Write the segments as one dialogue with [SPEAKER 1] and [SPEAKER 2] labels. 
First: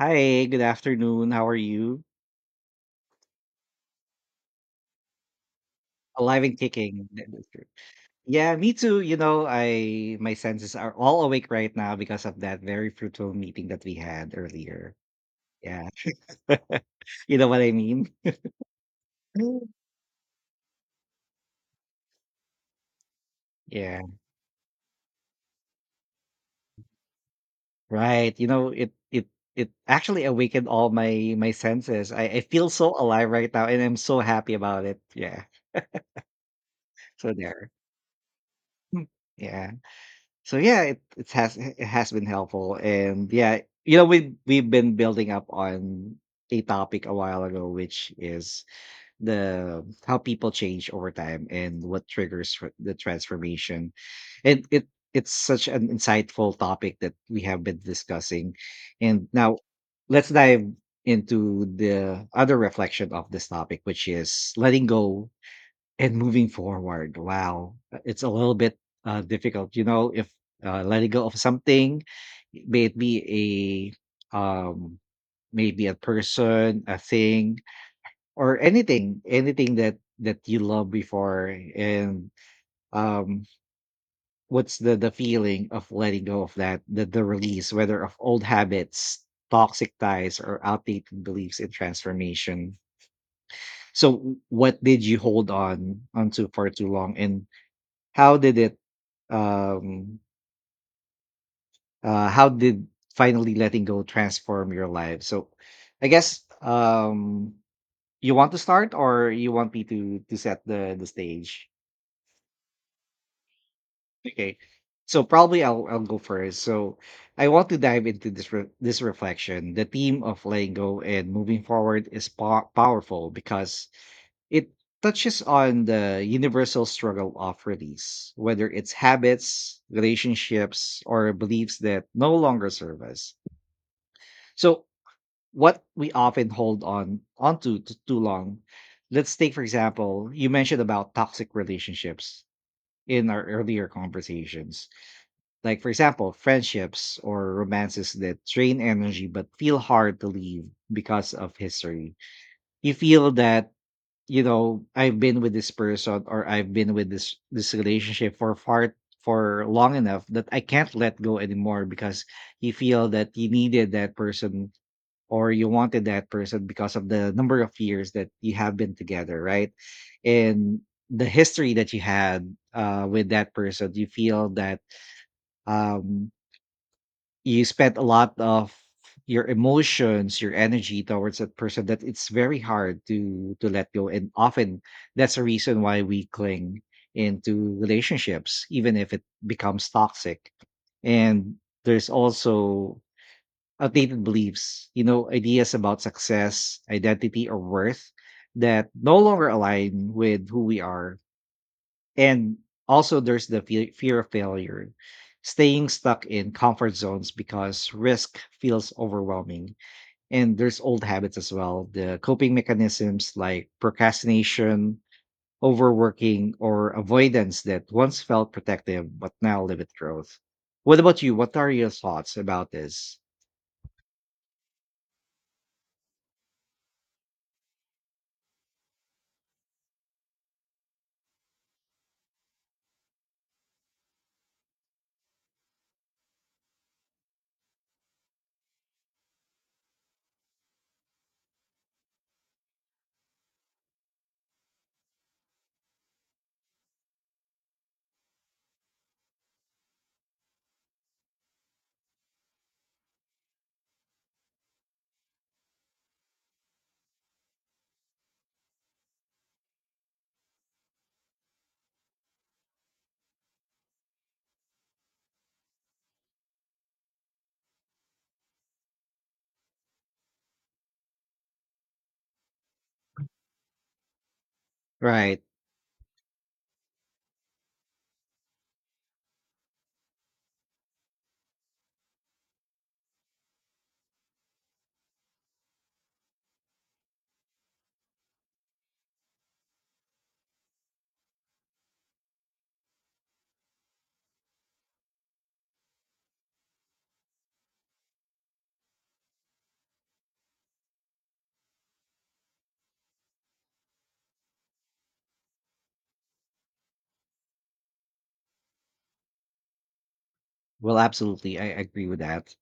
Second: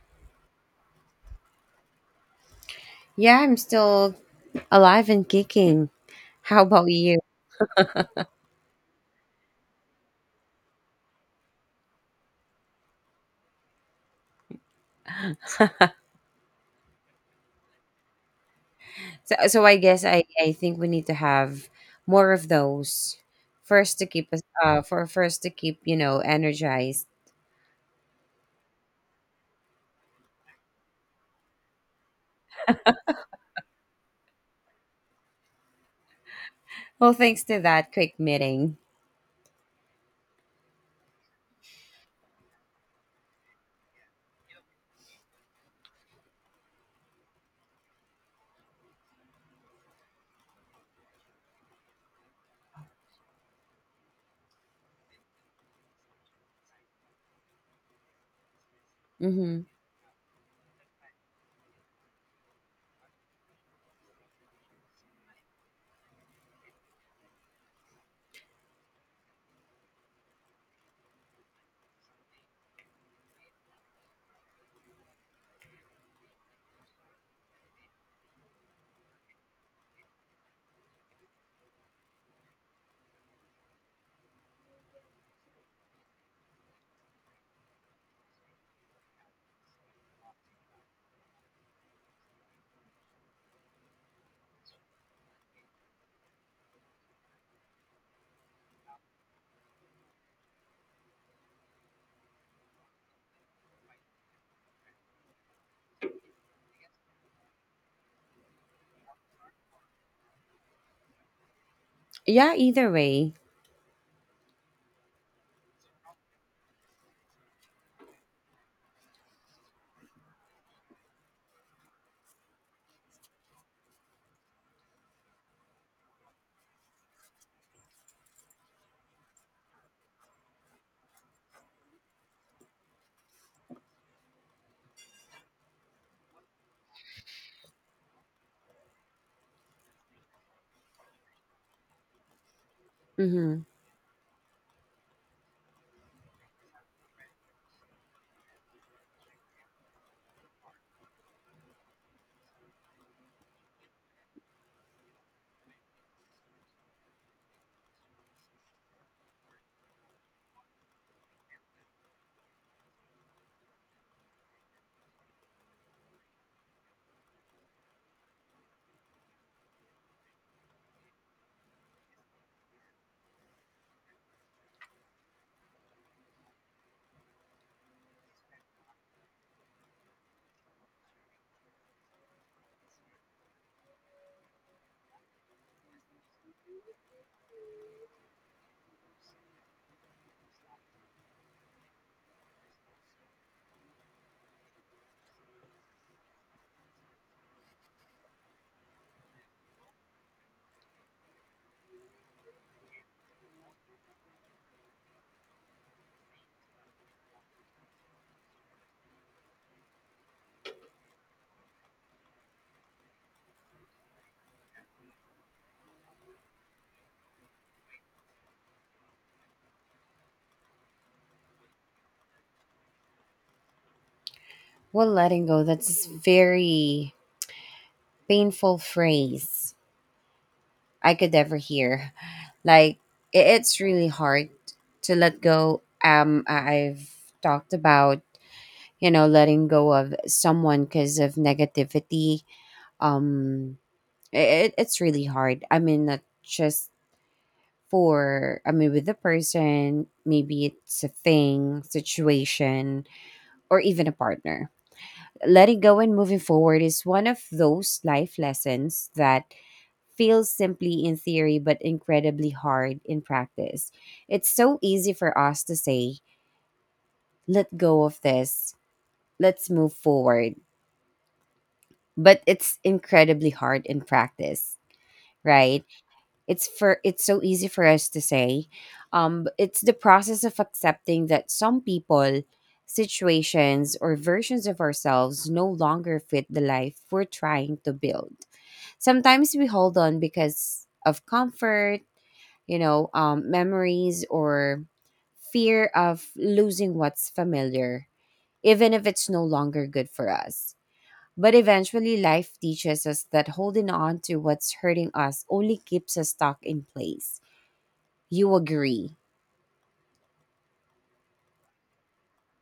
[SPEAKER 1] Hi, good afternoon. How are you?
[SPEAKER 2] Yeah, I'm still alive and kicking.
[SPEAKER 1] Alive and
[SPEAKER 2] How about
[SPEAKER 1] kicking.
[SPEAKER 2] you?
[SPEAKER 1] That is true. Yeah, me too. You know, I my senses are all awake right now because of that very fruitful meeting that we had earlier. Yeah. You know what I mean?
[SPEAKER 2] So,
[SPEAKER 1] Mm.
[SPEAKER 2] I guess I think we need to have more of those
[SPEAKER 1] Yeah,
[SPEAKER 2] first to keep energized.
[SPEAKER 1] right. You know, it actually awakened all my senses. I feel so alive right now, and I'm so happy about it. Yeah.
[SPEAKER 2] Well,
[SPEAKER 1] So
[SPEAKER 2] thanks to
[SPEAKER 1] there.
[SPEAKER 2] that quick meeting.
[SPEAKER 1] Mm. Yeah. So yeah, it has been helpful, and yeah, we've been building up on a topic a while ago, which is the how people change over time, and what triggers for the transformation, and it's such an insightful topic that we have been discussing, and now
[SPEAKER 2] Mm-hmm.
[SPEAKER 1] let's dive into the other reflection of this topic, which is letting go and moving forward. Wow, it's a little bit difficult, you know, if letting go of something, may it be a maybe a person, a thing, or anything, anything that you loved before, and um, what's the feeling of letting go of that, the release, whether of old habits, toxic ties, or outdated beliefs in transformation. So, what did you hold on onto for too long, and how did it um how did finally letting go transform your life? So I guess you want to start, or you want me to set the stage?
[SPEAKER 2] Yeah. Either way.
[SPEAKER 1] Okay. So probably I'll go first. So I want to dive into this this reflection. The theme of letting go and moving forward is powerful because it touches on the universal struggle of release, whether it's habits, relationships, or beliefs that no longer serve us. So what we often hold on onto too long. Let's take, for example, you mentioned about toxic relationships in our
[SPEAKER 2] Mm-hmm.
[SPEAKER 1] earlier conversations. Like, for example, friendships or romances that drain energy but feel hard to leave because of history. You feel that I've been with this person, or I've been with this relationship for far for long enough that I can't let go anymore, because you feel that you needed that person, or you wanted that person because of the number of years that you have been together, right? And the history that you had with that person, you feel that um, you spent a lot of your emotions, your energy, towards that person, that it's very hard to let go. And often that's a reason why we cling into relationships, even if it becomes toxic. And there's also outdated beliefs, ideas about success, identity, or worth that no longer align with who we are. And also, there's the fear of failure, staying stuck in comfort zones because risk feels overwhelming. And there's old habits as well, the coping mechanisms like procrastination, overworking, or avoidance that once felt protective but now limit growth. What about you? What are your thoughts about this?
[SPEAKER 2] Well, letting go. That's a very painful phrase I could ever hear. Like, it's really hard to let go. I've talked about letting go of someone because of negativity. um it's really hard. I mean, not just for I mean, with the person, maybe it's a thing, situation, or even a partner. Letting go and moving forward is one of those life lessons that feels simply in theory but incredibly hard in practice. It's so easy for us to say, "Let go of this, let's move forward," but it's incredibly hard in practice,
[SPEAKER 1] Right.
[SPEAKER 2] right? It's so easy for us to say, but it's the process of accepting that some people, situations, or versions of ourselves no longer fit the life we're trying to build. Sometimes we hold on because of comfort, memories, or fear of losing what's familiar, even if it's no longer good for us. But eventually, life teaches us that holding on to what's hurting us only keeps us stuck in place. You agree?
[SPEAKER 1] Well, absolutely. I agree with that.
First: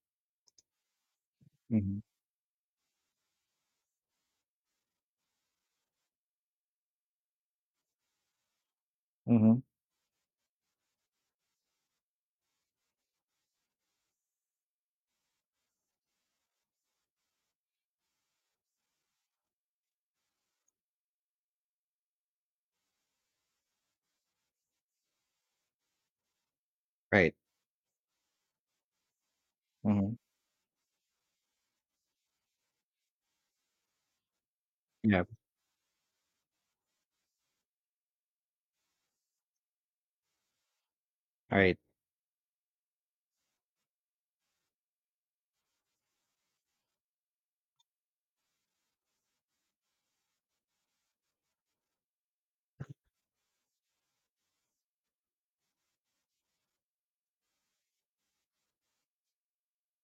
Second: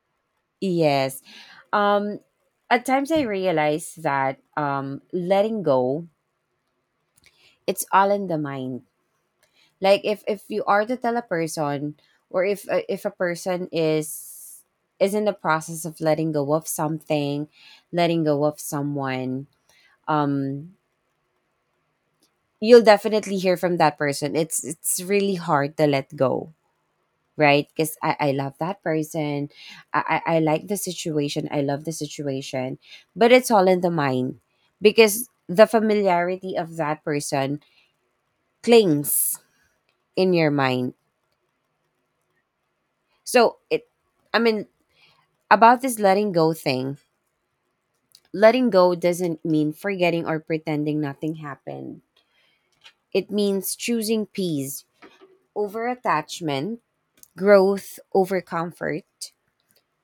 [SPEAKER 2] Yes.
[SPEAKER 1] Mhm.
[SPEAKER 2] Um, at times, I realize that, letting go, it's all in the mind.
[SPEAKER 1] Mhm.
[SPEAKER 2] Like, if you are to tell a person, or if if a person is in the process of letting go of something, letting go of someone, um, you'll definitely hear from that person. It's really hard to let go,
[SPEAKER 1] Right.
[SPEAKER 2] right? Because I love that person.
[SPEAKER 1] Mhm.
[SPEAKER 2] I like the situation. I love the situation. But it's all in the mind
[SPEAKER 1] Yeah.
[SPEAKER 2] because the familiarity of that person clings in your mind.
[SPEAKER 1] Right.
[SPEAKER 2] So, I mean, about this letting go thing, letting go doesn't mean forgetting or pretending nothing happened. It means choosing peace over attachment, growth over comfort,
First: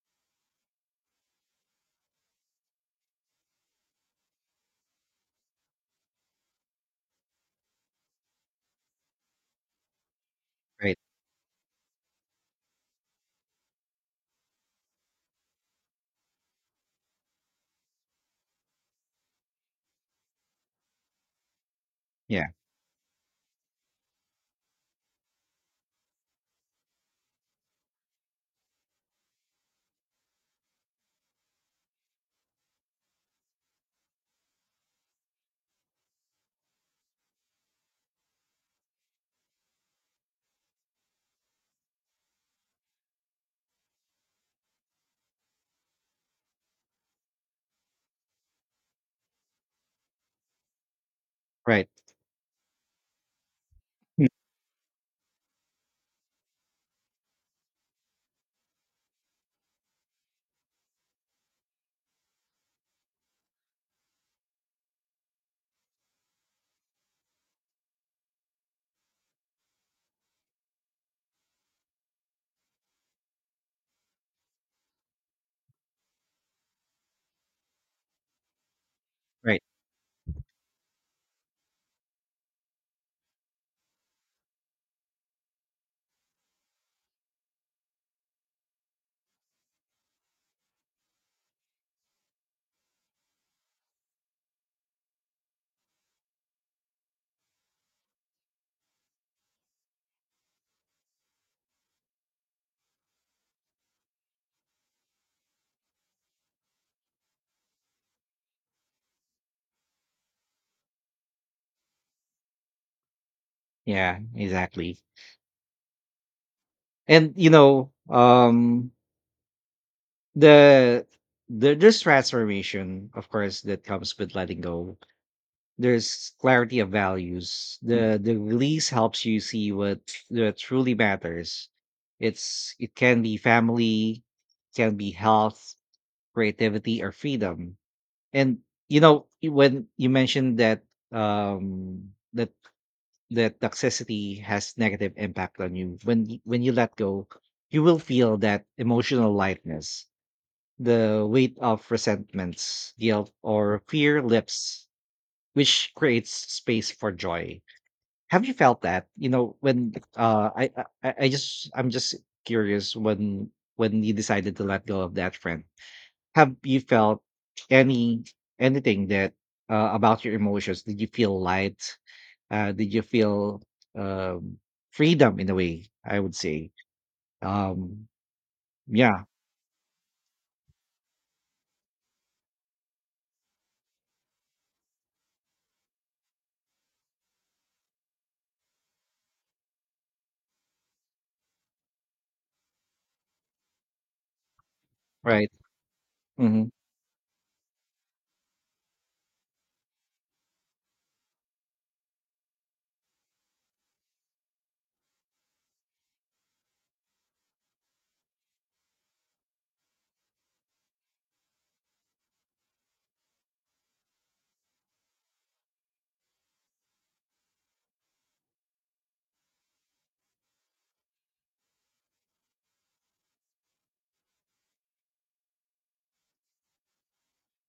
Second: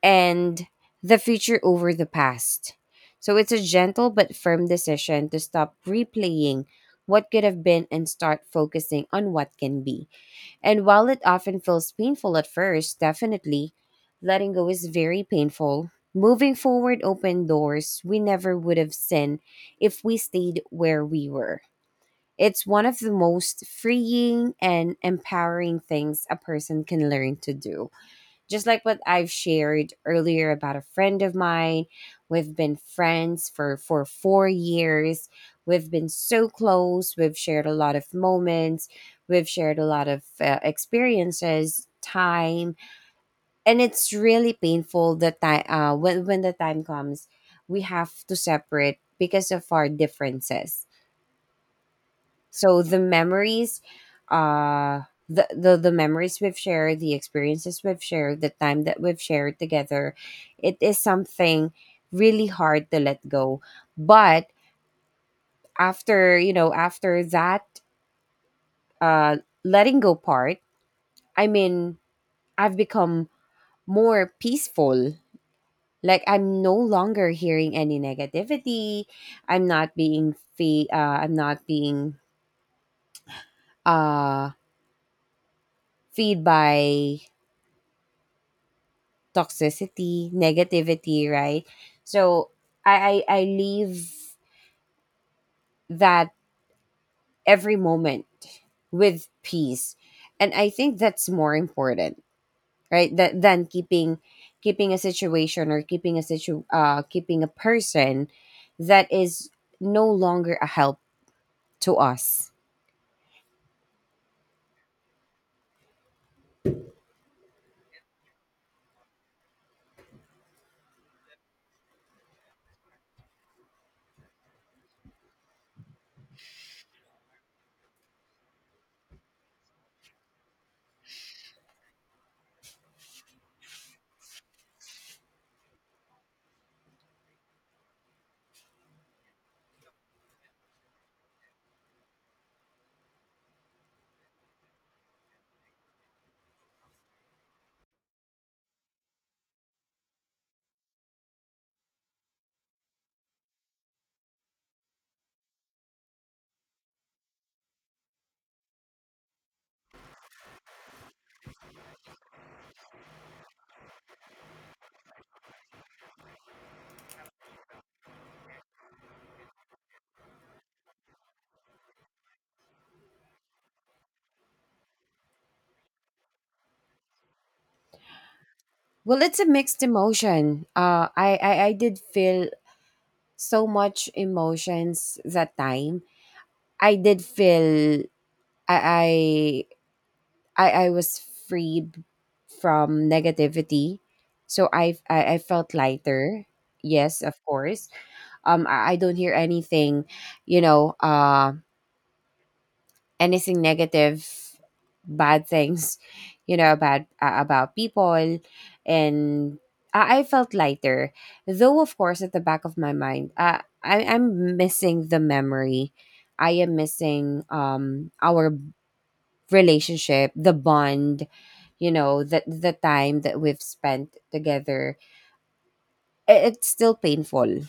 [SPEAKER 2] and the future over the past. So it's a gentle but firm decision to stop replaying what could have been and start focusing on what can be. And
[SPEAKER 1] Right.
[SPEAKER 2] while it often feels painful at first, definitely letting go is very painful. Moving forward opened doors we never would have seen if we stayed where we were.
[SPEAKER 1] Yeah.
[SPEAKER 2] It's one of the most freeing and empowering things a person can learn to do, just like what I've shared earlier about a friend of mine. We've been friends for 4 years. We've been so close. We've shared a lot of moments. We've shared a lot of experiences, time, and it's really painful that time, when the time comes, we have to separate because of our differences.
[SPEAKER 1] Right.
[SPEAKER 2] So,
[SPEAKER 1] Hmm.
[SPEAKER 2] uh, the memories we've shared, the experiences we've shared, the time that we've shared together, it is something really hard to let go. But after that uh, letting go part, I mean, I've become more peaceful. Like, I'm no longer hearing any negativity.
[SPEAKER 1] Right.
[SPEAKER 2] I'm not being uh, feed by toxicity, negativity, right? So I leave that every moment with peace. And I think that's more important, right? That, than keeping a situation, or keeping a situ keeping a person that is no longer a help to us.
[SPEAKER 1] Yeah. Exactly. And the there's transformation, of course, that comes with letting go. There's clarity of values. Mm. The release helps you see what that truly matters. It can be family, can be health, creativity, or freedom. And when you mentioned that um that toxicity has negative impact on you, when you let go, you will feel that emotional lightness. The weight of resentments, guilt, or fear lifts, which creates space for joy. Have you felt that? When I just I'm just curious when you decided to let go of that friend. Have you felt any anything that about your emotions? Did you feel light? Did you feel um, freedom in a way? I would say um,
[SPEAKER 2] Well,
[SPEAKER 1] yeah.
[SPEAKER 2] it's a mixed emotion. I did feel so much emotions that time. I did feel. I, I I was freed from negativity. So I
[SPEAKER 1] Right.
[SPEAKER 2] felt lighter.
[SPEAKER 1] Hmm.
[SPEAKER 2] Yes, of course. I don't hear anything, you know, uh anything negative, bad things, about people, and I felt lighter. Though of course at the back of my mind, I'm missing the memory. I am missing, our relationship, the bond, the time that we've spent together, it's still painful.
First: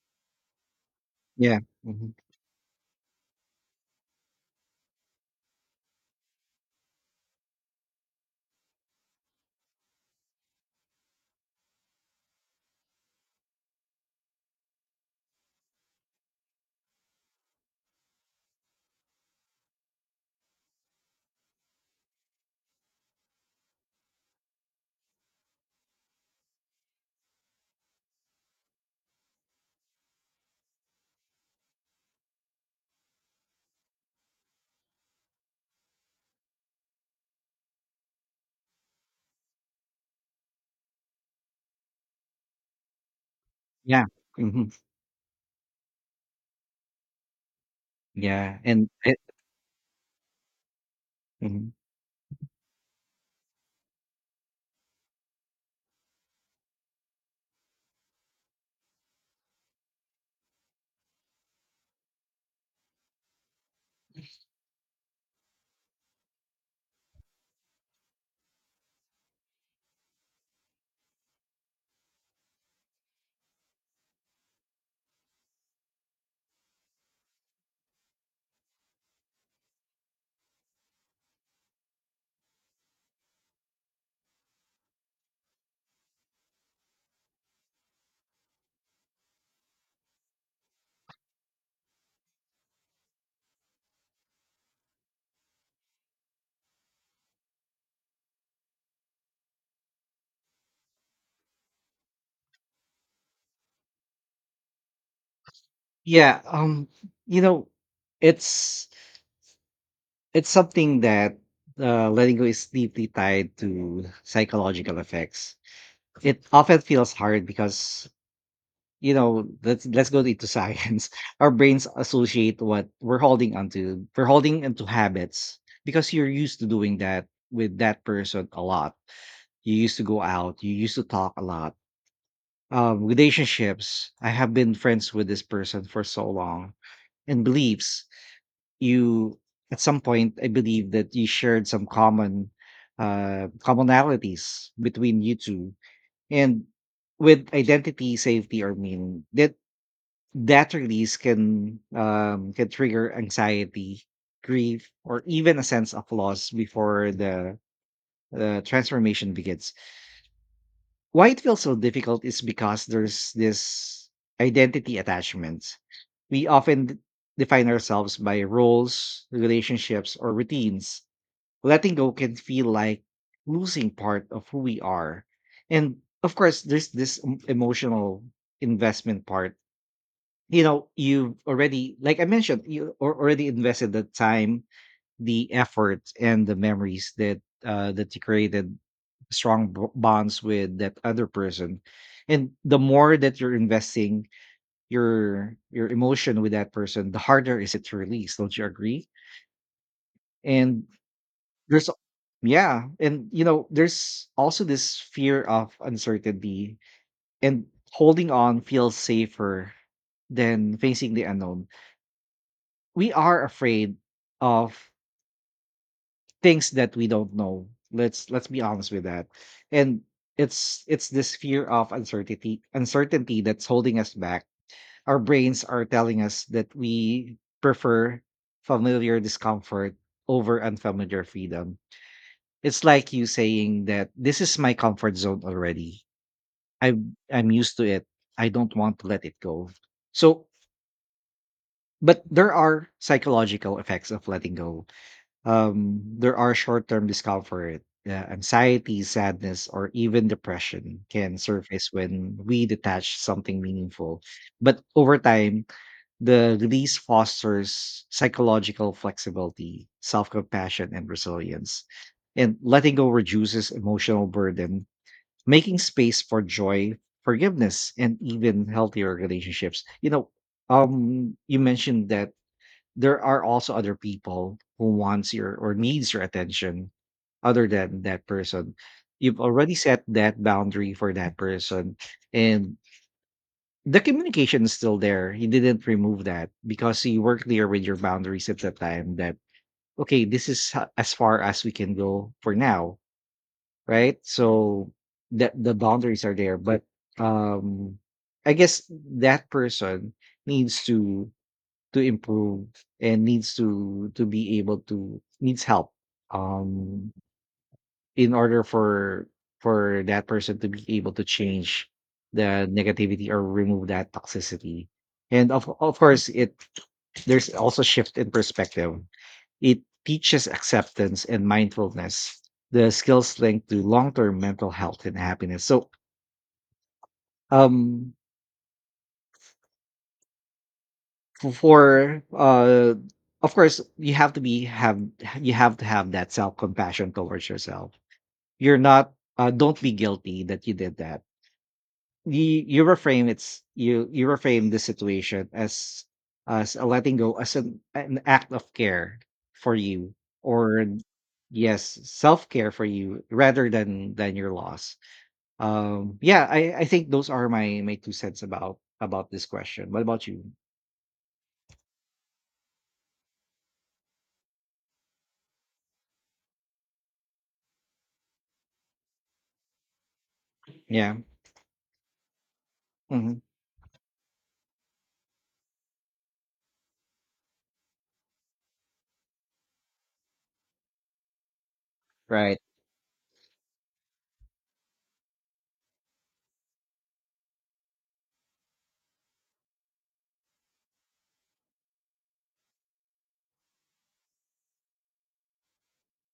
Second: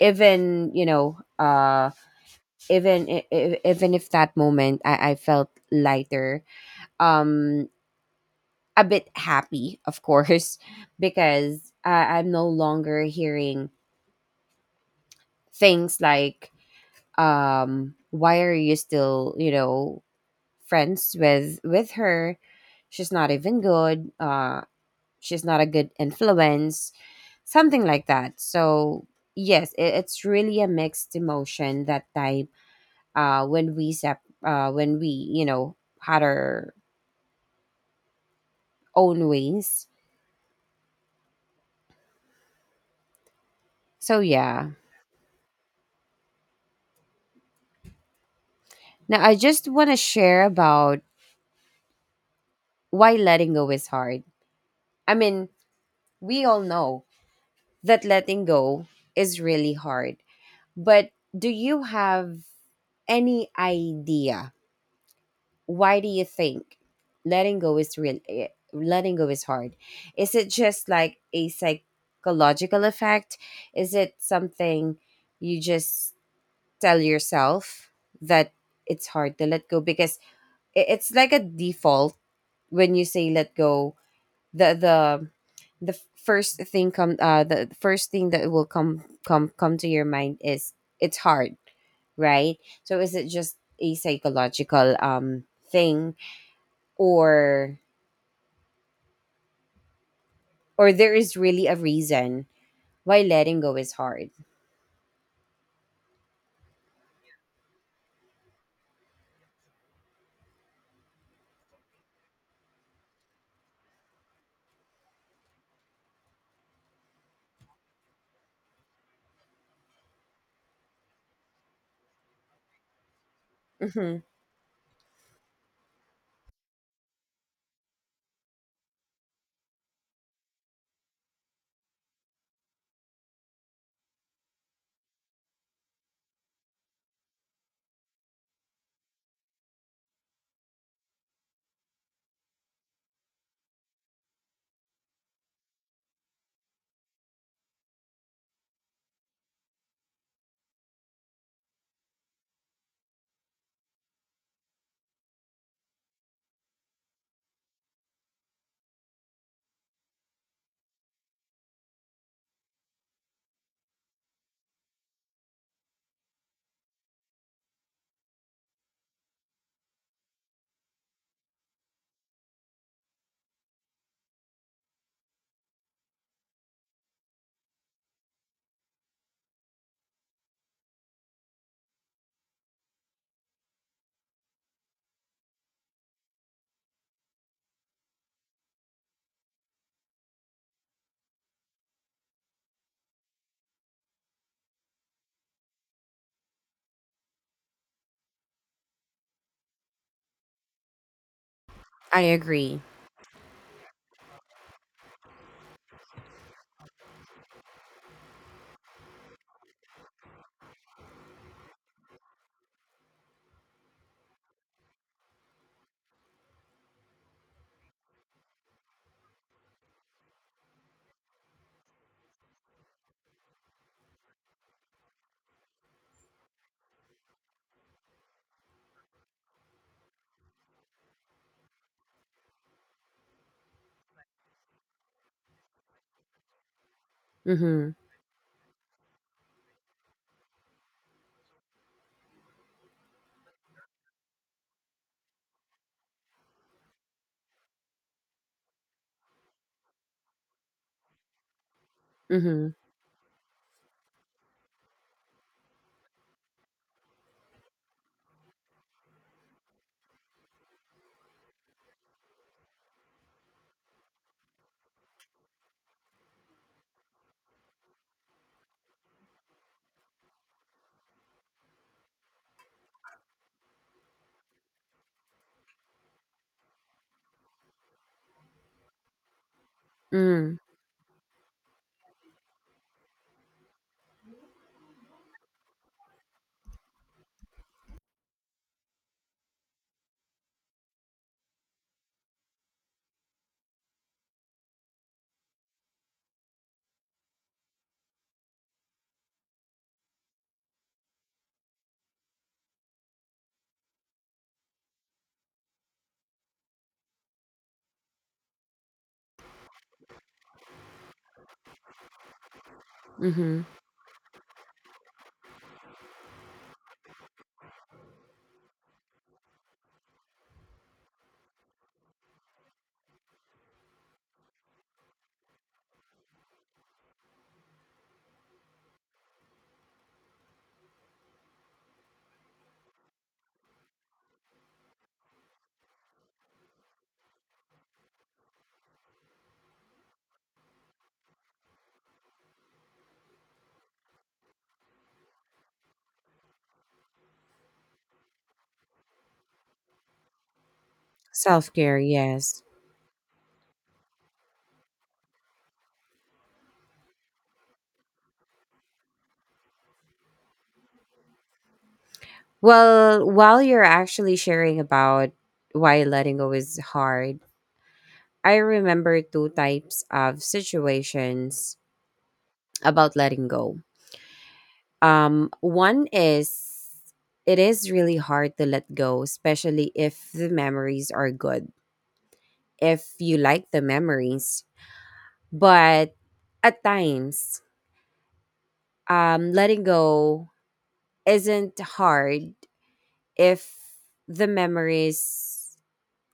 [SPEAKER 2] Even you know,
[SPEAKER 1] Yeah. Hmm.
[SPEAKER 2] even I- even if that moment I felt lighter, um, a bit happy, of course, because I'm no longer hearing things like, why are you still, friends with her? She's not even good. She's not a good influence, something like that. So yes, it's really a mixed emotion that time, when we had our own ways.
[SPEAKER 1] Yeah.
[SPEAKER 2] So,
[SPEAKER 1] Hmm.
[SPEAKER 2] yeah.
[SPEAKER 1] Yeah.
[SPEAKER 2] Now I just want to share about
[SPEAKER 1] Mhm.
[SPEAKER 2] why letting go is hard. I mean, we all know that letting go is really hard, but do you have any idea why? Do you think letting go is real eh, letting go is hard? Is it just like a psychological effect? Is it something you just tell yourself, that it's hard to let go because, it's like a default? When you say "let go," the the the first thing come the first thing that will come to your mind is, it's hard, right? So is it just a psychological, thing, or there is really a reason why letting go is hard?
[SPEAKER 1] Yeah, you know, it's something that letting go is deeply tied to psychological effects. It often feels hard because, let's go into science. Our brains associate what we're holding onto.
[SPEAKER 2] Hmm.
[SPEAKER 1] We're holding onto habits because you're used to doing that with that person a lot. You used to go out, you used to talk a lot. Relationships, I have been friends with this person for so long. And beliefs, you, at some point, I believe that you shared some commonalities between you two. And with identity, safety, or meaning, that that release can trigger anxiety, grief, or even a sense of loss before the transformation begins. Why it feels so difficult is because there's this identity attachment. We often define ourselves by roles, relationships, or routines. Letting go can feel like losing part of who we are. And of course, there's this emotional investment part. You've already, like I mentioned, already invested the time, the effort, and the memories that you created strong bonds with that other person. And the more that you're investing your emotion with that person, the harder is it to release, don't you agree? And there's
[SPEAKER 2] I agree.
[SPEAKER 1] yeah. And there's also this fear of uncertainty, and holding on feels safer than facing the unknown. We are afraid of things that we don't know. Let's be honest with that. And it's this fear of uncertainty, that's holding us back. Our brains are telling us that we prefer familiar discomfort over unfamiliar freedom. It's like you saying that this is my comfort zone already. I'm used to
[SPEAKER 2] Mm-hmm.
[SPEAKER 1] it. I don't want to let it go. So but there are psychological effects of letting go. There are short term discomfort. Yeah, anxiety, sadness, or even depression can surface when we
[SPEAKER 2] Mm-hmm.
[SPEAKER 1] detach something meaningful. But over time, the release fosters psychological flexibility, self compassion, and resilience. And letting go reduces emotional burden, making space for joy, forgiveness, and even healthier relationships. You mentioned that there are also other people who wants your or needs your attention other than that person. You've already set that
[SPEAKER 2] Mm-hmm.
[SPEAKER 1] boundary for that person, and the communication is still there. You didn't remove that because you were clear with your boundaries at the time that, okay, this is as far as we can go for now, right? So that the boundaries are there, but um I guess that person needs to improve, and needs to be able to needs help um in order for that person to be able to change the negativity, or
[SPEAKER 2] Mm-hmm.
[SPEAKER 1] remove that toxicity. And of course, it there's also shift in perspective. It teaches acceptance and mindfulness, the skills linked to long-term mental health and happiness. So um f- for of course, you have to have that self compassion towards yourself. You're not. Don't be guilty that you did that. You reframe it's you you reframe the situation as a letting go, as an act of care for you, or yes,
[SPEAKER 2] Self-care, yes.
[SPEAKER 1] self-care for you rather than your loss. Yeah, I think those are my two cents about this question. What about you?
[SPEAKER 2] Well, while you're actually sharing about why letting go is hard, I remember two types of
[SPEAKER 1] Yeah.
[SPEAKER 2] situations about
[SPEAKER 1] Hmm.
[SPEAKER 2] letting go. One is, it is really hard to let go, especially if the memories are good,
[SPEAKER 1] Right.
[SPEAKER 2] if you like the memories. But at times, letting go isn't hard if the memories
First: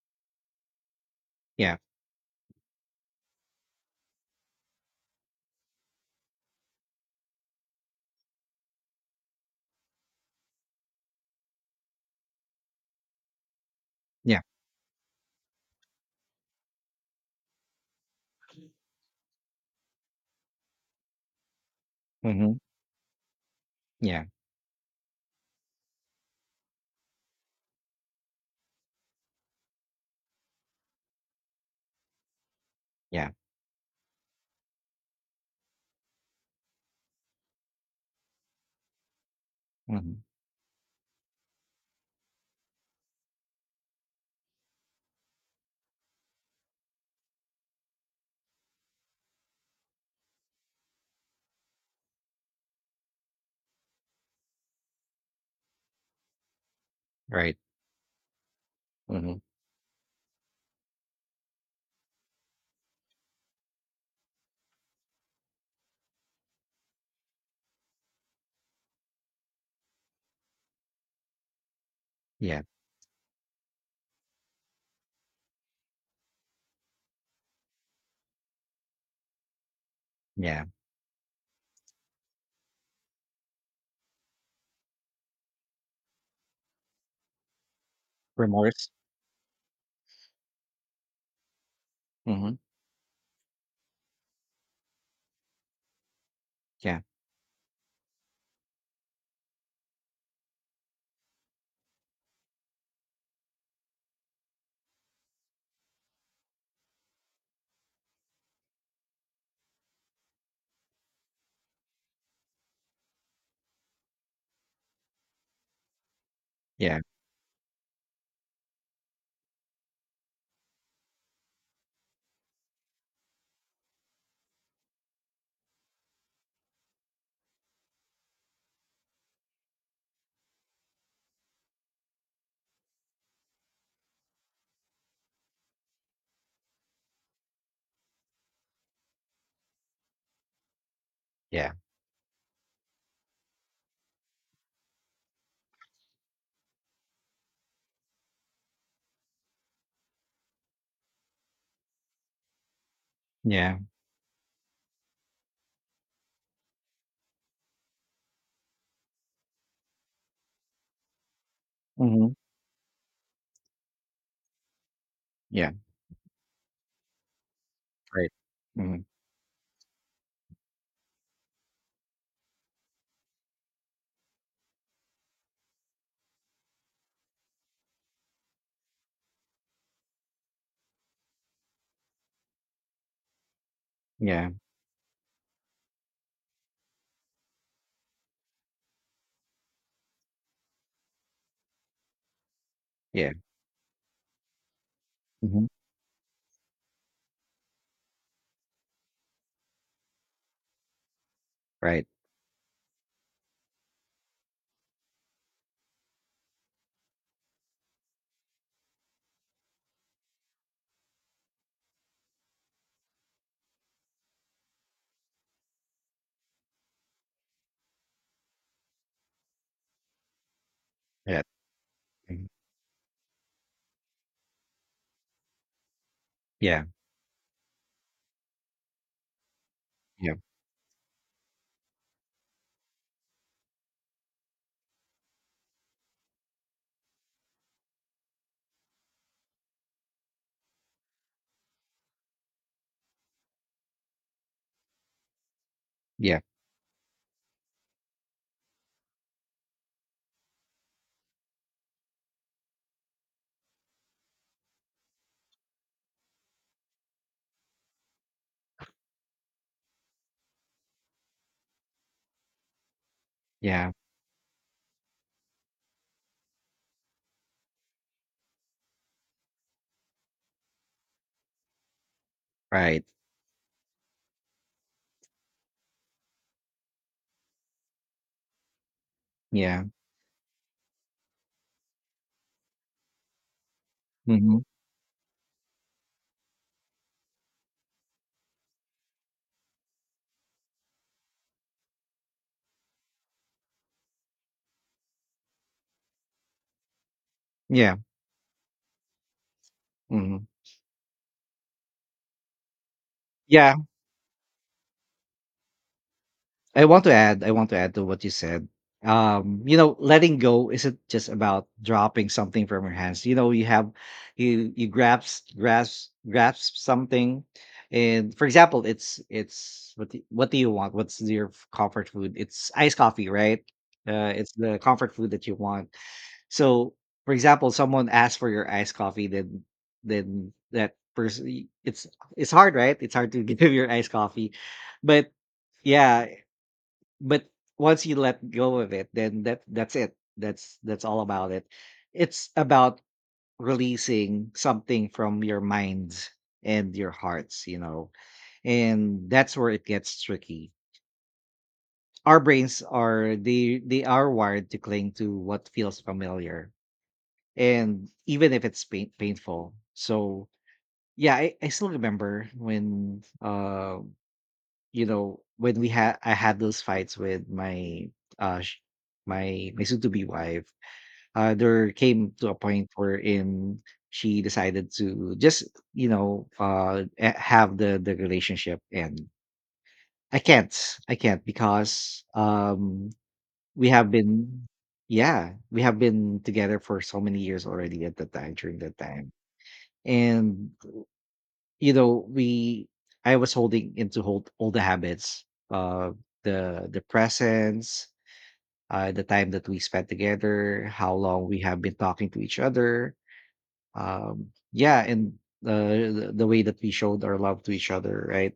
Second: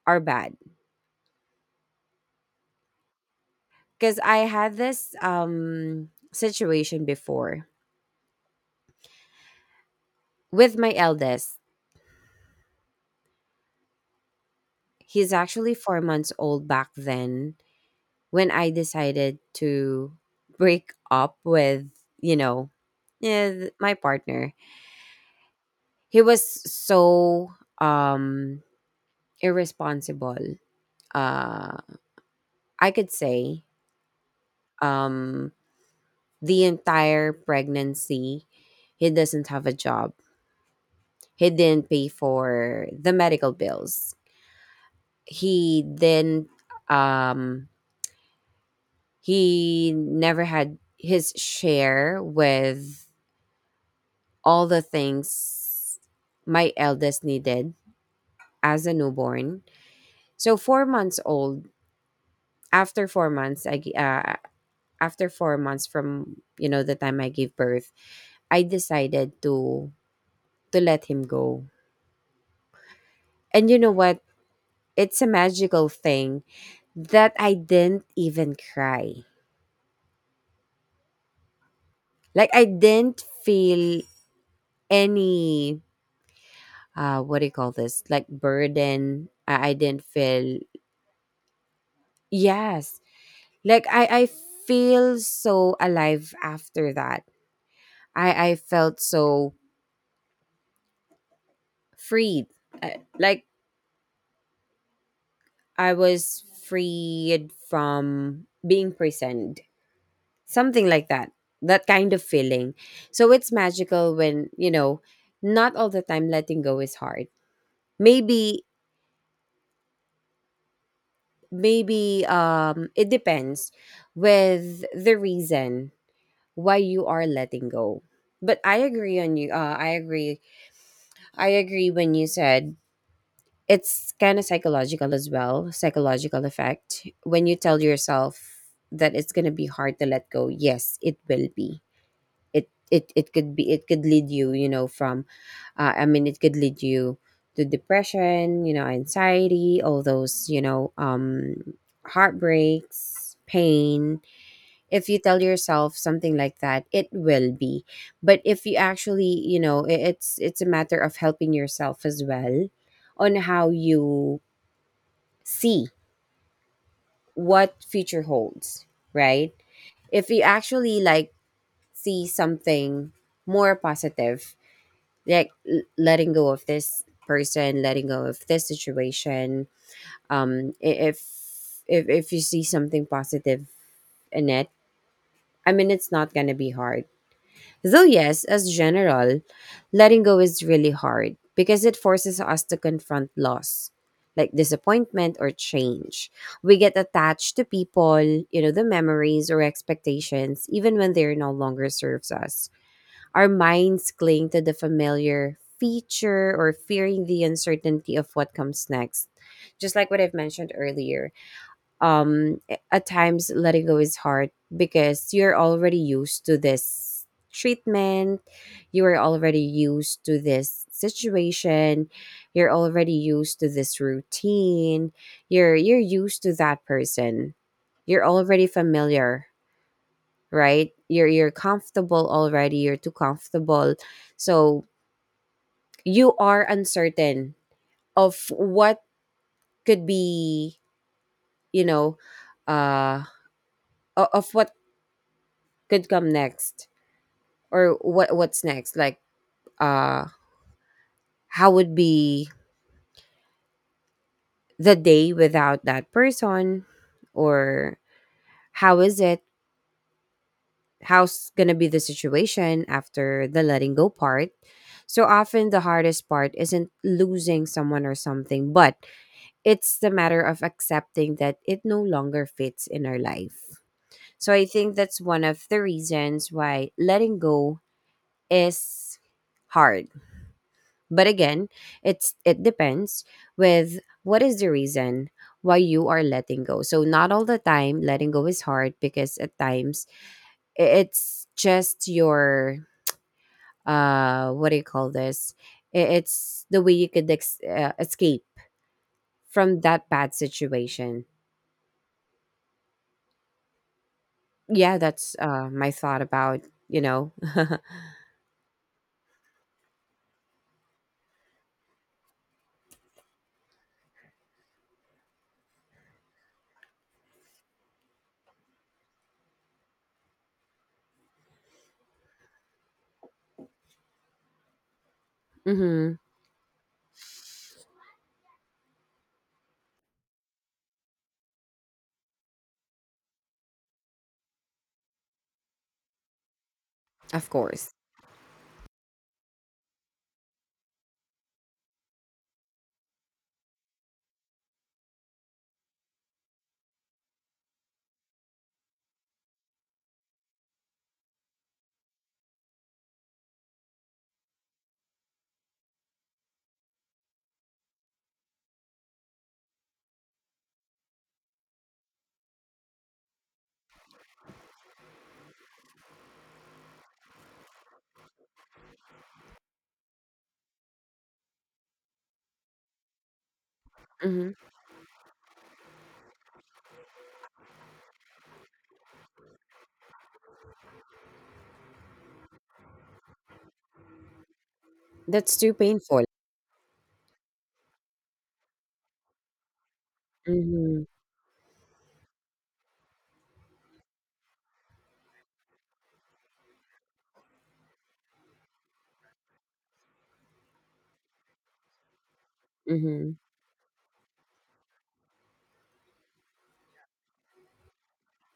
[SPEAKER 2] are bad.
[SPEAKER 1] Yeah.
[SPEAKER 2] Because I had this, situation before with my eldest.
[SPEAKER 1] Yeah.
[SPEAKER 2] He's actually 4 months old back then when I decided to break up with, you
[SPEAKER 1] Mhm.
[SPEAKER 2] know, my
[SPEAKER 1] Yeah.
[SPEAKER 2] partner. He was so, um irresponsible. Uh I could
[SPEAKER 1] Yeah.
[SPEAKER 2] say, um the entire pregnancy he doesn't have a job.
[SPEAKER 1] Mhm.
[SPEAKER 2] He didn't pay for the medical bills. He didn't um He never had his share with all the things my eldest
[SPEAKER 1] Right.
[SPEAKER 2] needed as a
[SPEAKER 1] Mhm.
[SPEAKER 2] newborn. So, 4 months old, after 4 months after 4 months from, the time I gave birth, I decided to let him go.
[SPEAKER 1] Yeah.
[SPEAKER 2] And you know what? It's a magical thing that I didn't even cry.
[SPEAKER 1] Yeah.
[SPEAKER 2] Like, I didn't feel any, what do you call this, like,
[SPEAKER 1] Remorse.
[SPEAKER 2] burden. I didn't feel.
[SPEAKER 1] Mhm.
[SPEAKER 2] Yes. Like I feel so alive after
[SPEAKER 1] Yeah.
[SPEAKER 2] that. I felt so freed. Like, I was freed from being prisoned, something like that, that kind of feeling. So it's magical when, not all the time letting go is
[SPEAKER 1] Yeah.
[SPEAKER 2] hard. Maybe maybe um it depends with the reason why you are letting go. But I agree on you. I agree. I agree when you said it's kind of psychological as well, psychological effect. When you tell yourself that it's gonna be hard to let go, yes, it will
[SPEAKER 1] Yeah.
[SPEAKER 2] be. It could be. It could lead you, from. I mean, it could lead you to depression, anxiety, all those, heartbreaks,
[SPEAKER 1] Yeah.
[SPEAKER 2] pain, if you tell yourself something like that, it will be. But if you actually, it's a matter of helping yourself as
[SPEAKER 1] Mhm.
[SPEAKER 2] well, on how you
[SPEAKER 1] Yeah.
[SPEAKER 2] see what future
[SPEAKER 1] Right.
[SPEAKER 2] holds,
[SPEAKER 1] Mhm.
[SPEAKER 2] right? If you actually, like, see something more positive, like, letting go of this person, letting go of this situation, um i- if if you see something positive in
[SPEAKER 1] Yeah.
[SPEAKER 2] it, I mean, it's not going to be hard. Though, yes, as general, letting go is really hard because it forces us to
[SPEAKER 1] Yeah.
[SPEAKER 2] confront loss, like disappointment or
[SPEAKER 1] Mhm.
[SPEAKER 2] change. We get attached to people, the memories or expectations, even when they are no longer
[SPEAKER 1] Right.
[SPEAKER 2] serves us. Our minds cling to the familiar feature or fearing the uncertainty of what comes next. Just like what I've mentioned earlier, at times letting go is hard because you're already used to this treatment, you are already used to this
[SPEAKER 1] Yeah.
[SPEAKER 2] situation,
[SPEAKER 1] Mhm.
[SPEAKER 2] you're already used to this routine, you're used to
[SPEAKER 1] Yeah.
[SPEAKER 2] that person, you're already familiar,
[SPEAKER 1] Yeah.
[SPEAKER 2] right? You're comfortable already, you're too comfortable, so you are uncertain of what could be, you know uh of what could come
[SPEAKER 1] Yeah.
[SPEAKER 2] next, or what's next. Like, uh how would be the day without that person, or how is it, how's gonna be the situation after the
[SPEAKER 1] Yeah.
[SPEAKER 2] letting go part. So often the hardest part isn't losing someone or something, but it's the matter of accepting that it no longer fits
[SPEAKER 1] Right.
[SPEAKER 2] in our life. So I think that's one of the reasons why letting go is
[SPEAKER 1] Yeah.
[SPEAKER 2] hard. But again, it depends with what is
[SPEAKER 1] Mhm.
[SPEAKER 2] the reason why you are letting go. So not all the time letting go is hard, because at times, it's just your, what do you call this? It's the way you could
[SPEAKER 1] Yeah.
[SPEAKER 2] escape from that bad
[SPEAKER 1] Mhm.
[SPEAKER 2] situation.
[SPEAKER 1] Yeah.
[SPEAKER 2] Yeah, that's my thought about,
[SPEAKER 1] I
[SPEAKER 2] you
[SPEAKER 1] want to
[SPEAKER 2] know.
[SPEAKER 1] add, I want to add to what you said. Letting go isn't just about dropping something from your hands. You have you you grasp grasp grasp something, and, for example, it's what do you want? What's your comfort food? It's iced coffee, right? It's the comfort food that you want.
[SPEAKER 2] Mhm.
[SPEAKER 1] So, for example, someone asks for your iced coffee, then that person, it's hard, right? It's hard to give your iced coffee, but, yeah, but
[SPEAKER 2] Of course.
[SPEAKER 1] once you let go of it, then that's it. That's all about it. It's about releasing something from your minds and your hearts. And that's where it gets tricky. Our brains are they are wired to cling to what feels familiar. And even if it's painful. So yeah, I still remember when when we had I had those fights with my sh- my soon to be wife. There came to a point wherein she
[SPEAKER 2] Mhm.
[SPEAKER 1] decided to just have the relationship, and I can't. I can't because we have been yeah,
[SPEAKER 2] That's too
[SPEAKER 1] we have
[SPEAKER 2] painful.
[SPEAKER 1] been together for so many years already at that time during that time. And
[SPEAKER 2] Mhm.
[SPEAKER 1] you know we I was holding into hold all the habits uh the presence, the time that we spent together, how long we have been talking to each other.
[SPEAKER 2] Mhm.
[SPEAKER 1] Yeah and The way that we showed our love to each other, right?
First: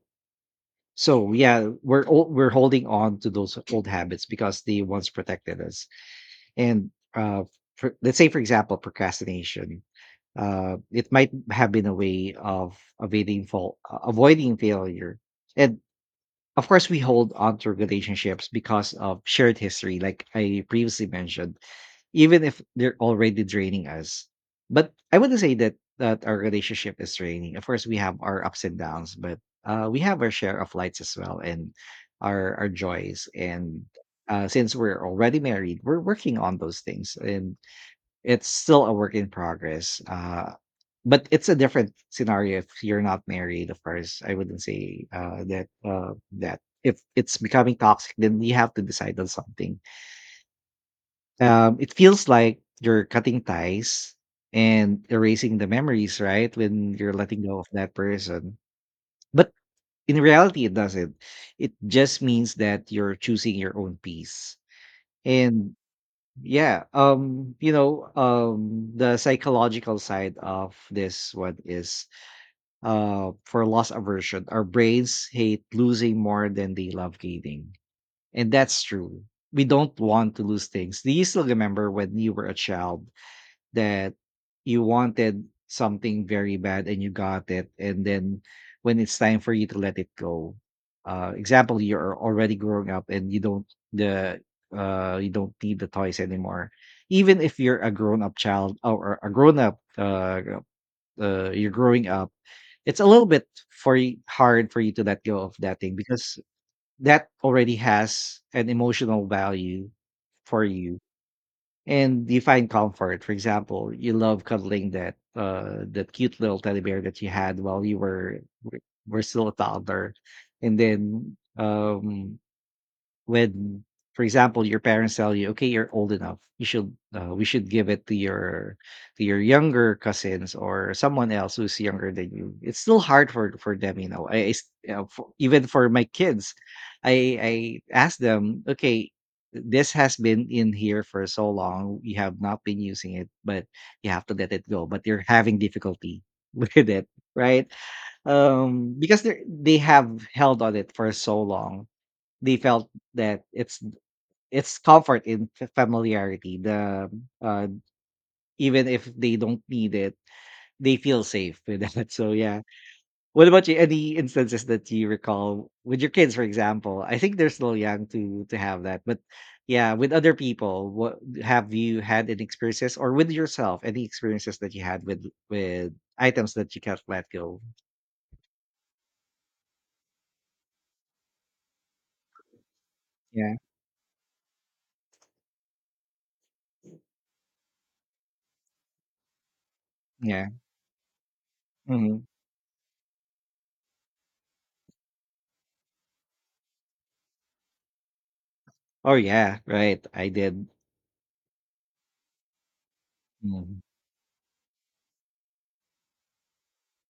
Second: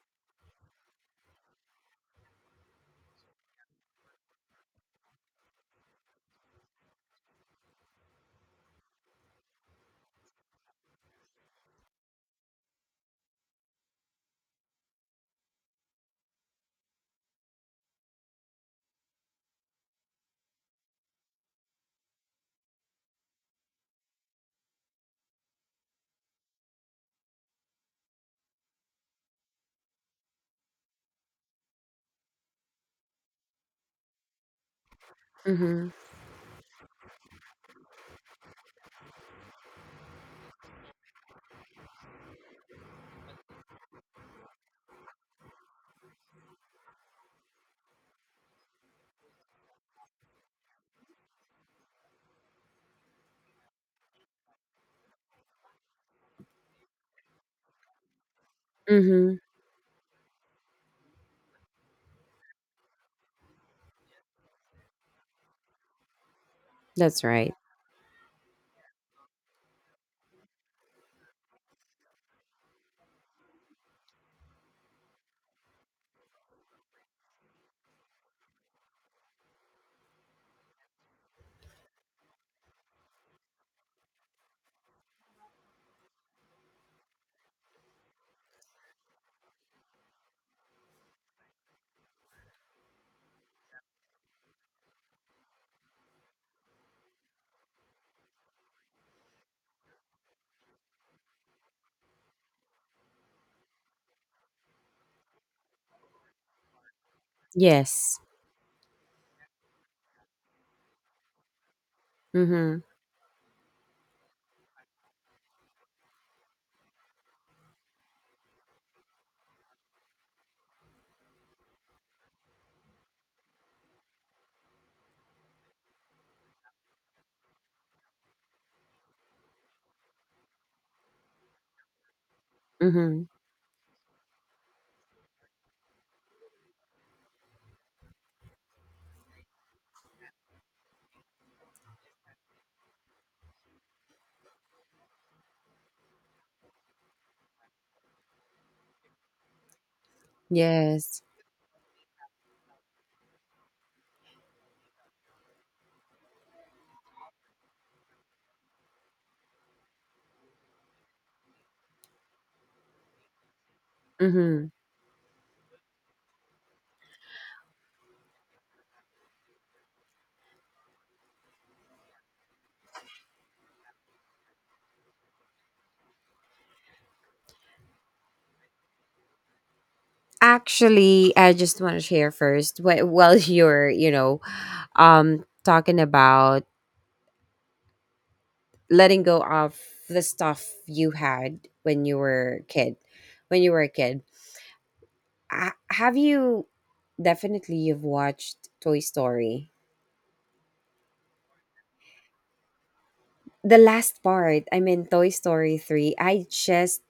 [SPEAKER 1] So yeah, we're holding on to those old habits because they once protected us. And For, let's say for example, procrastination, it might have been a way of avoiding fault, avoiding failure. And of course, we hold on to relationships because of shared history, like I previously mentioned, even if they're already draining us. But I wouldn't say that our relationship is draining. Of course, we have our ups and downs, but we have our share of lights as well, and our joys. And since we're already married,
[SPEAKER 2] Mhm.
[SPEAKER 1] we're working on those things, and it's still a work in progress, but it's a different scenario if you're not married, of course. I wouldn't say, that if it's becoming toxic, then we have to decide on something. It feels like you're cutting ties and erasing the memories, right, when you're letting go of that person?
[SPEAKER 2] Mhm.
[SPEAKER 1] But in reality, it doesn't. It just means that you're choosing your own peace. And yeah
[SPEAKER 2] That's right.
[SPEAKER 1] you know The psychological side of this one is, for loss aversion, our brains hate losing more than they love gaining. And that's true. We don't want to lose things. Do you still remember when you were a child that you wanted something very bad and you got it, and then when it's time for you to let it go? Example, you're already growing up and the you don't need the toys anymore. Even if you're a grown up child or a grown up, you're growing up, it's a little bit hard for you to let go of that thing, because that already
[SPEAKER 2] Yes.
[SPEAKER 1] has an emotional value for you, and you find
[SPEAKER 2] Mhm.
[SPEAKER 1] comfort. For example, you love cuddling that that cute little teddy bear that you had while you were still a toddler. And then, when, for example, your parents tell you, okay, you're old enough, you should, we should give it to your, to your younger cousins or someone else who's younger than you, it's still
[SPEAKER 2] Mhm.
[SPEAKER 1] hard for them. You know, I s- you know, for, even for my kids, I ask them, okay, this has been in here for so long, you have not been using it, but you have to let it go, but you're having difficulty with it, right? Because they have held on it for
[SPEAKER 2] Yes.
[SPEAKER 1] so long, they felt that it's comfort in familiarity. The uh, Even if they don't need it, they feel safe with that. So yeah. What about you? Any instances
[SPEAKER 2] Mhm.
[SPEAKER 1] that you recall with your kids, for example? I think they're still young to have that, but yeah, with other people, what have you, had any experiences, or with yourself, any experiences that you had with items that you can't let go?
[SPEAKER 2] Actually, I just want to share first, while
[SPEAKER 1] Yeah,
[SPEAKER 2] you're, talking about letting go of the
[SPEAKER 1] yeah.
[SPEAKER 2] stuff you had when you
[SPEAKER 1] Hmm.
[SPEAKER 2] were a kid. When you were a kid. Ha- have you Definitely you've watched Toy
[SPEAKER 1] Oh yeah,
[SPEAKER 2] Story?
[SPEAKER 1] right. I did. Mm-hmm.
[SPEAKER 2] The last part, I mean Toy Story 3. I just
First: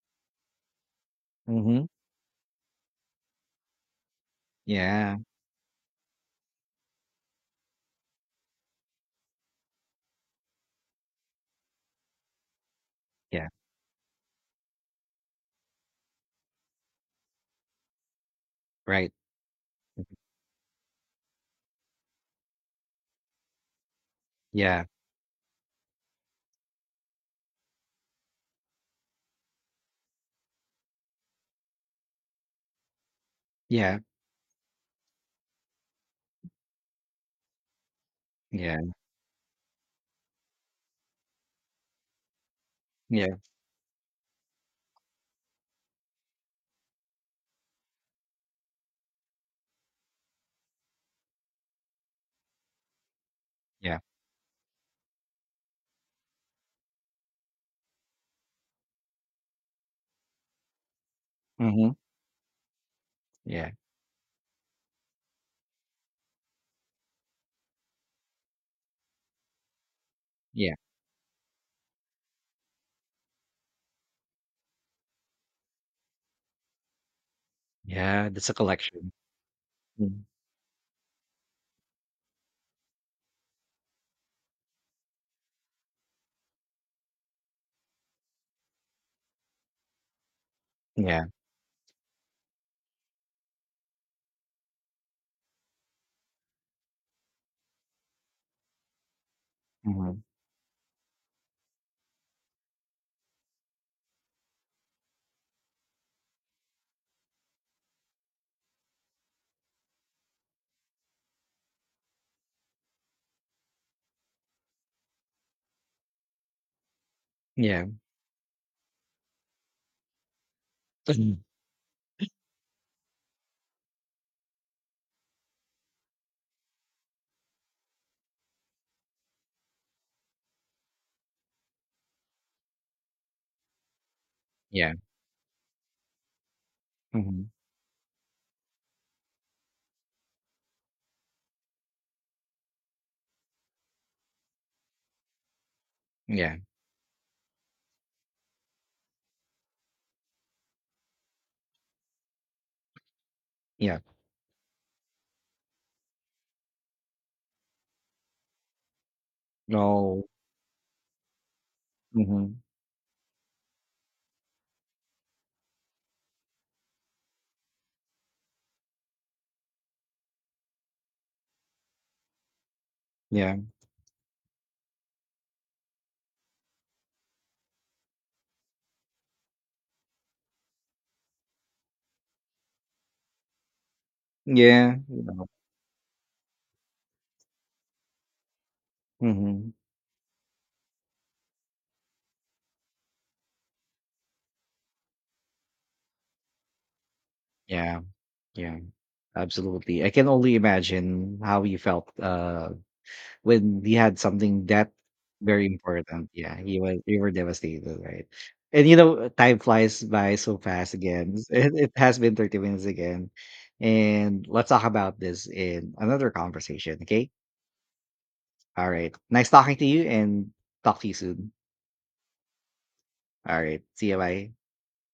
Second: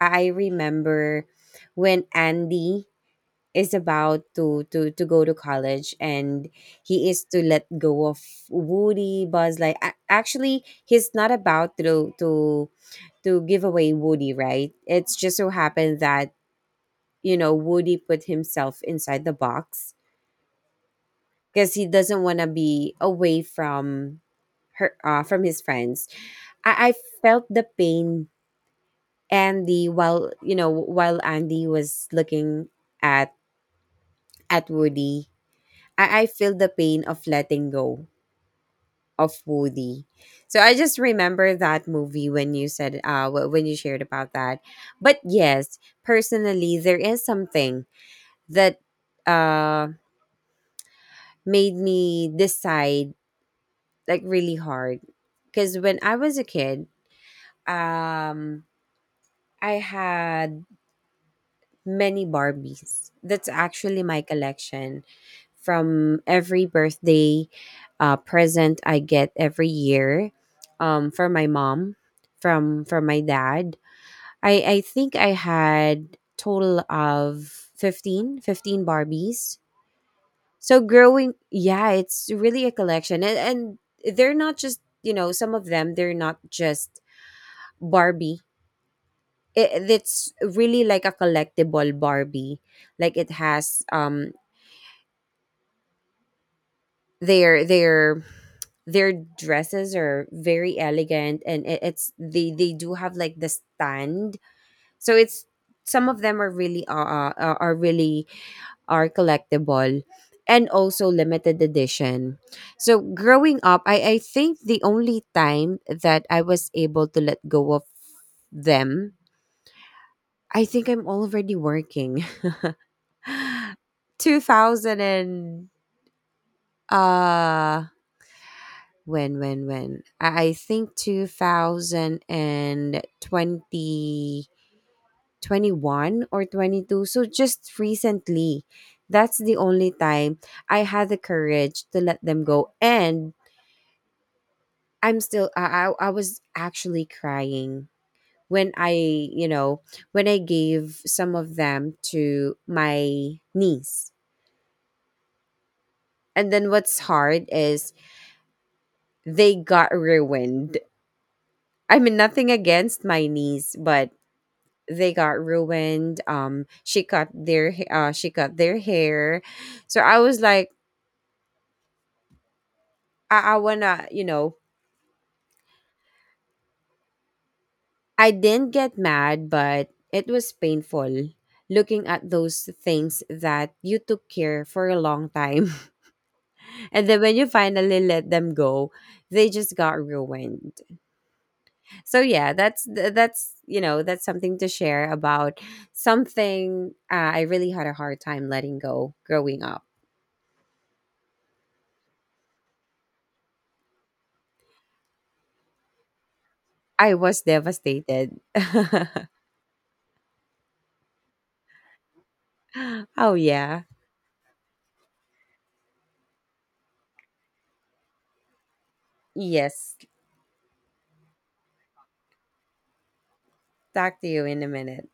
[SPEAKER 2] I remember
[SPEAKER 1] Mm-hmm.
[SPEAKER 2] when Andy is about to
[SPEAKER 1] Yeah,
[SPEAKER 2] go to college, and he is to let go of Woody, Buzz. Like, actually he's not about to
[SPEAKER 1] yeah.
[SPEAKER 2] give away Woody, right? It's just so happened that, Woody put himself
[SPEAKER 1] Right.
[SPEAKER 2] inside the box because he doesn't want to be away from
[SPEAKER 1] Yeah,
[SPEAKER 2] her, from his friends. I felt the pain, Andy, while, while Andy was looking at
[SPEAKER 1] yeah,
[SPEAKER 2] Woody. I feel the pain of letting go
[SPEAKER 1] yeah,
[SPEAKER 2] of Woody. So I just remember that movie when you said,
[SPEAKER 1] yeah,
[SPEAKER 2] when you shared about that. But yes, personally there is something that uh made me decide,
[SPEAKER 1] yeah,
[SPEAKER 2] like, really hard, cuz when I was a kid, um I had
[SPEAKER 1] mhm,
[SPEAKER 2] many Barbies. That's
[SPEAKER 1] yeah,
[SPEAKER 2] actually my collection from every birthday, present I get every year,
[SPEAKER 1] yeah,
[SPEAKER 2] for my mom, from my dad. I think I had total of
[SPEAKER 1] yeah, That's a
[SPEAKER 2] 15
[SPEAKER 1] collection.
[SPEAKER 2] Barbies.
[SPEAKER 1] Mm,
[SPEAKER 2] So growing, yeah, it's really a collection. And they're not just, some of them, they're not just Barbie, it's really like a
[SPEAKER 1] yeah,
[SPEAKER 2] collectible Barbie. Like, it has, their their their dresses
[SPEAKER 1] mhm,
[SPEAKER 2] are very elegant, and it, it's they do have, like, the stand. So, it's some of them are really, are really, are collectible, and also limited edition. So growing up, I think the only time that I was able to let go of
[SPEAKER 1] yeah,
[SPEAKER 2] them, I think I'm already working. 2000 and, uh when when I think 2020
[SPEAKER 1] yeah,
[SPEAKER 2] 21 or 22, so
[SPEAKER 1] mhm,
[SPEAKER 2] just recently, that's the only time I had the courage to let them go, and I'm still, I was
[SPEAKER 1] yeah,
[SPEAKER 2] actually crying when I, when I gave some of them to my
[SPEAKER 1] yeah,
[SPEAKER 2] niece, and then what's hard is, they got
[SPEAKER 1] no,
[SPEAKER 2] ruined. I mean, nothing
[SPEAKER 1] mhm,
[SPEAKER 2] against my niece, but they got ruined. She cut their hair, so I was like,
[SPEAKER 1] yeah,
[SPEAKER 2] I wanna, you know, I didn't get mad, but it was painful looking at those things that you took care for
[SPEAKER 1] yeah,
[SPEAKER 2] a
[SPEAKER 1] you
[SPEAKER 2] long
[SPEAKER 1] know,
[SPEAKER 2] time, and then when you finally let them go, they
[SPEAKER 1] mhm,
[SPEAKER 2] just got ruined. So yeah, that's, you know, that's something to share about, something, I really had a
[SPEAKER 1] yeah,
[SPEAKER 2] hard time letting
[SPEAKER 1] yeah,
[SPEAKER 2] go growing up.
[SPEAKER 1] absolutely. I can only imagine how you felt, when he had something that very important. Yeah, he was
[SPEAKER 2] I
[SPEAKER 1] we were
[SPEAKER 2] was
[SPEAKER 1] devastated, right?
[SPEAKER 2] devastated.
[SPEAKER 1] And you know, time flies by so fast again. It has been 30 minutes again.
[SPEAKER 2] Oh yeah,
[SPEAKER 1] And let's talk about this in another conversation, okay? All right. Nice talking to
[SPEAKER 2] yes.
[SPEAKER 1] you, and talk to you soon. All right. See you.
[SPEAKER 2] Talk to you
[SPEAKER 1] Bye.
[SPEAKER 2] in a minute.